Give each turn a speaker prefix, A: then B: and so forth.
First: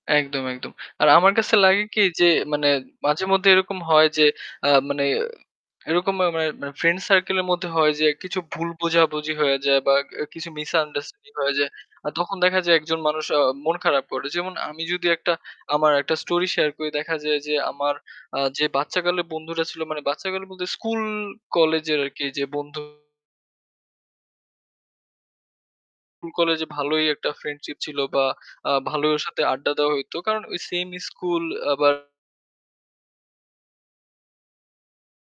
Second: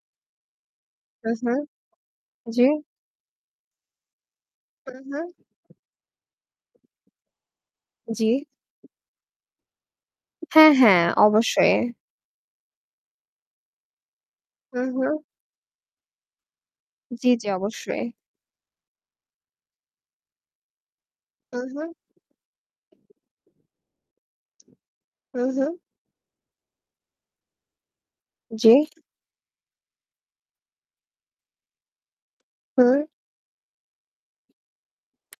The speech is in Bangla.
A: একদম, একদম। আর আমার কাছে
B: উম-হুম।
A: লাগে কি, যে
B: জি।
A: মানে মাঝেমধ্যে এরকম হয় যে,
B: হুম,
A: মানে
B: হুম।
A: এরকম মা মানে মানে ফ্রেন্ড সার্কেলের মধ্যে হয় যে, কিছু
B: জি।
A: ভুল বোঝাবুঝি হয়ে যায় বা এ কিছু
B: হ্যাঁ, হ্যাঁ
A: misunderstanding হয়ে যায়।
B: অবশ্যই।
A: আ তখন দেখা যায় একজন মানুষ অ মন খারাপ করে। যেমন আমি
B: হুম,
A: যদি
B: হুম।
A: একটা আমার একটা story share করি, দেখা
B: জি,
A: যায়
B: জি
A: যে আমার
B: অবশ্যই।
A: আ যে বাচ্চাকালে বন্ধুরা ছিল, মানে বাচ্চাকালে বলতে স্কুল,
B: উম
A: কলেজ
B: হুম।
A: এর আরকি এইযে বন্ধু
B: উম হুম।
A: কুল, কলেজে ভালোই একটা friendship ছিল বা আ
B: জি?
A: ভালোই ওর সাথে আড্ডা দেওয়া হইতো কারণ ওই same school আবার
B: হুম।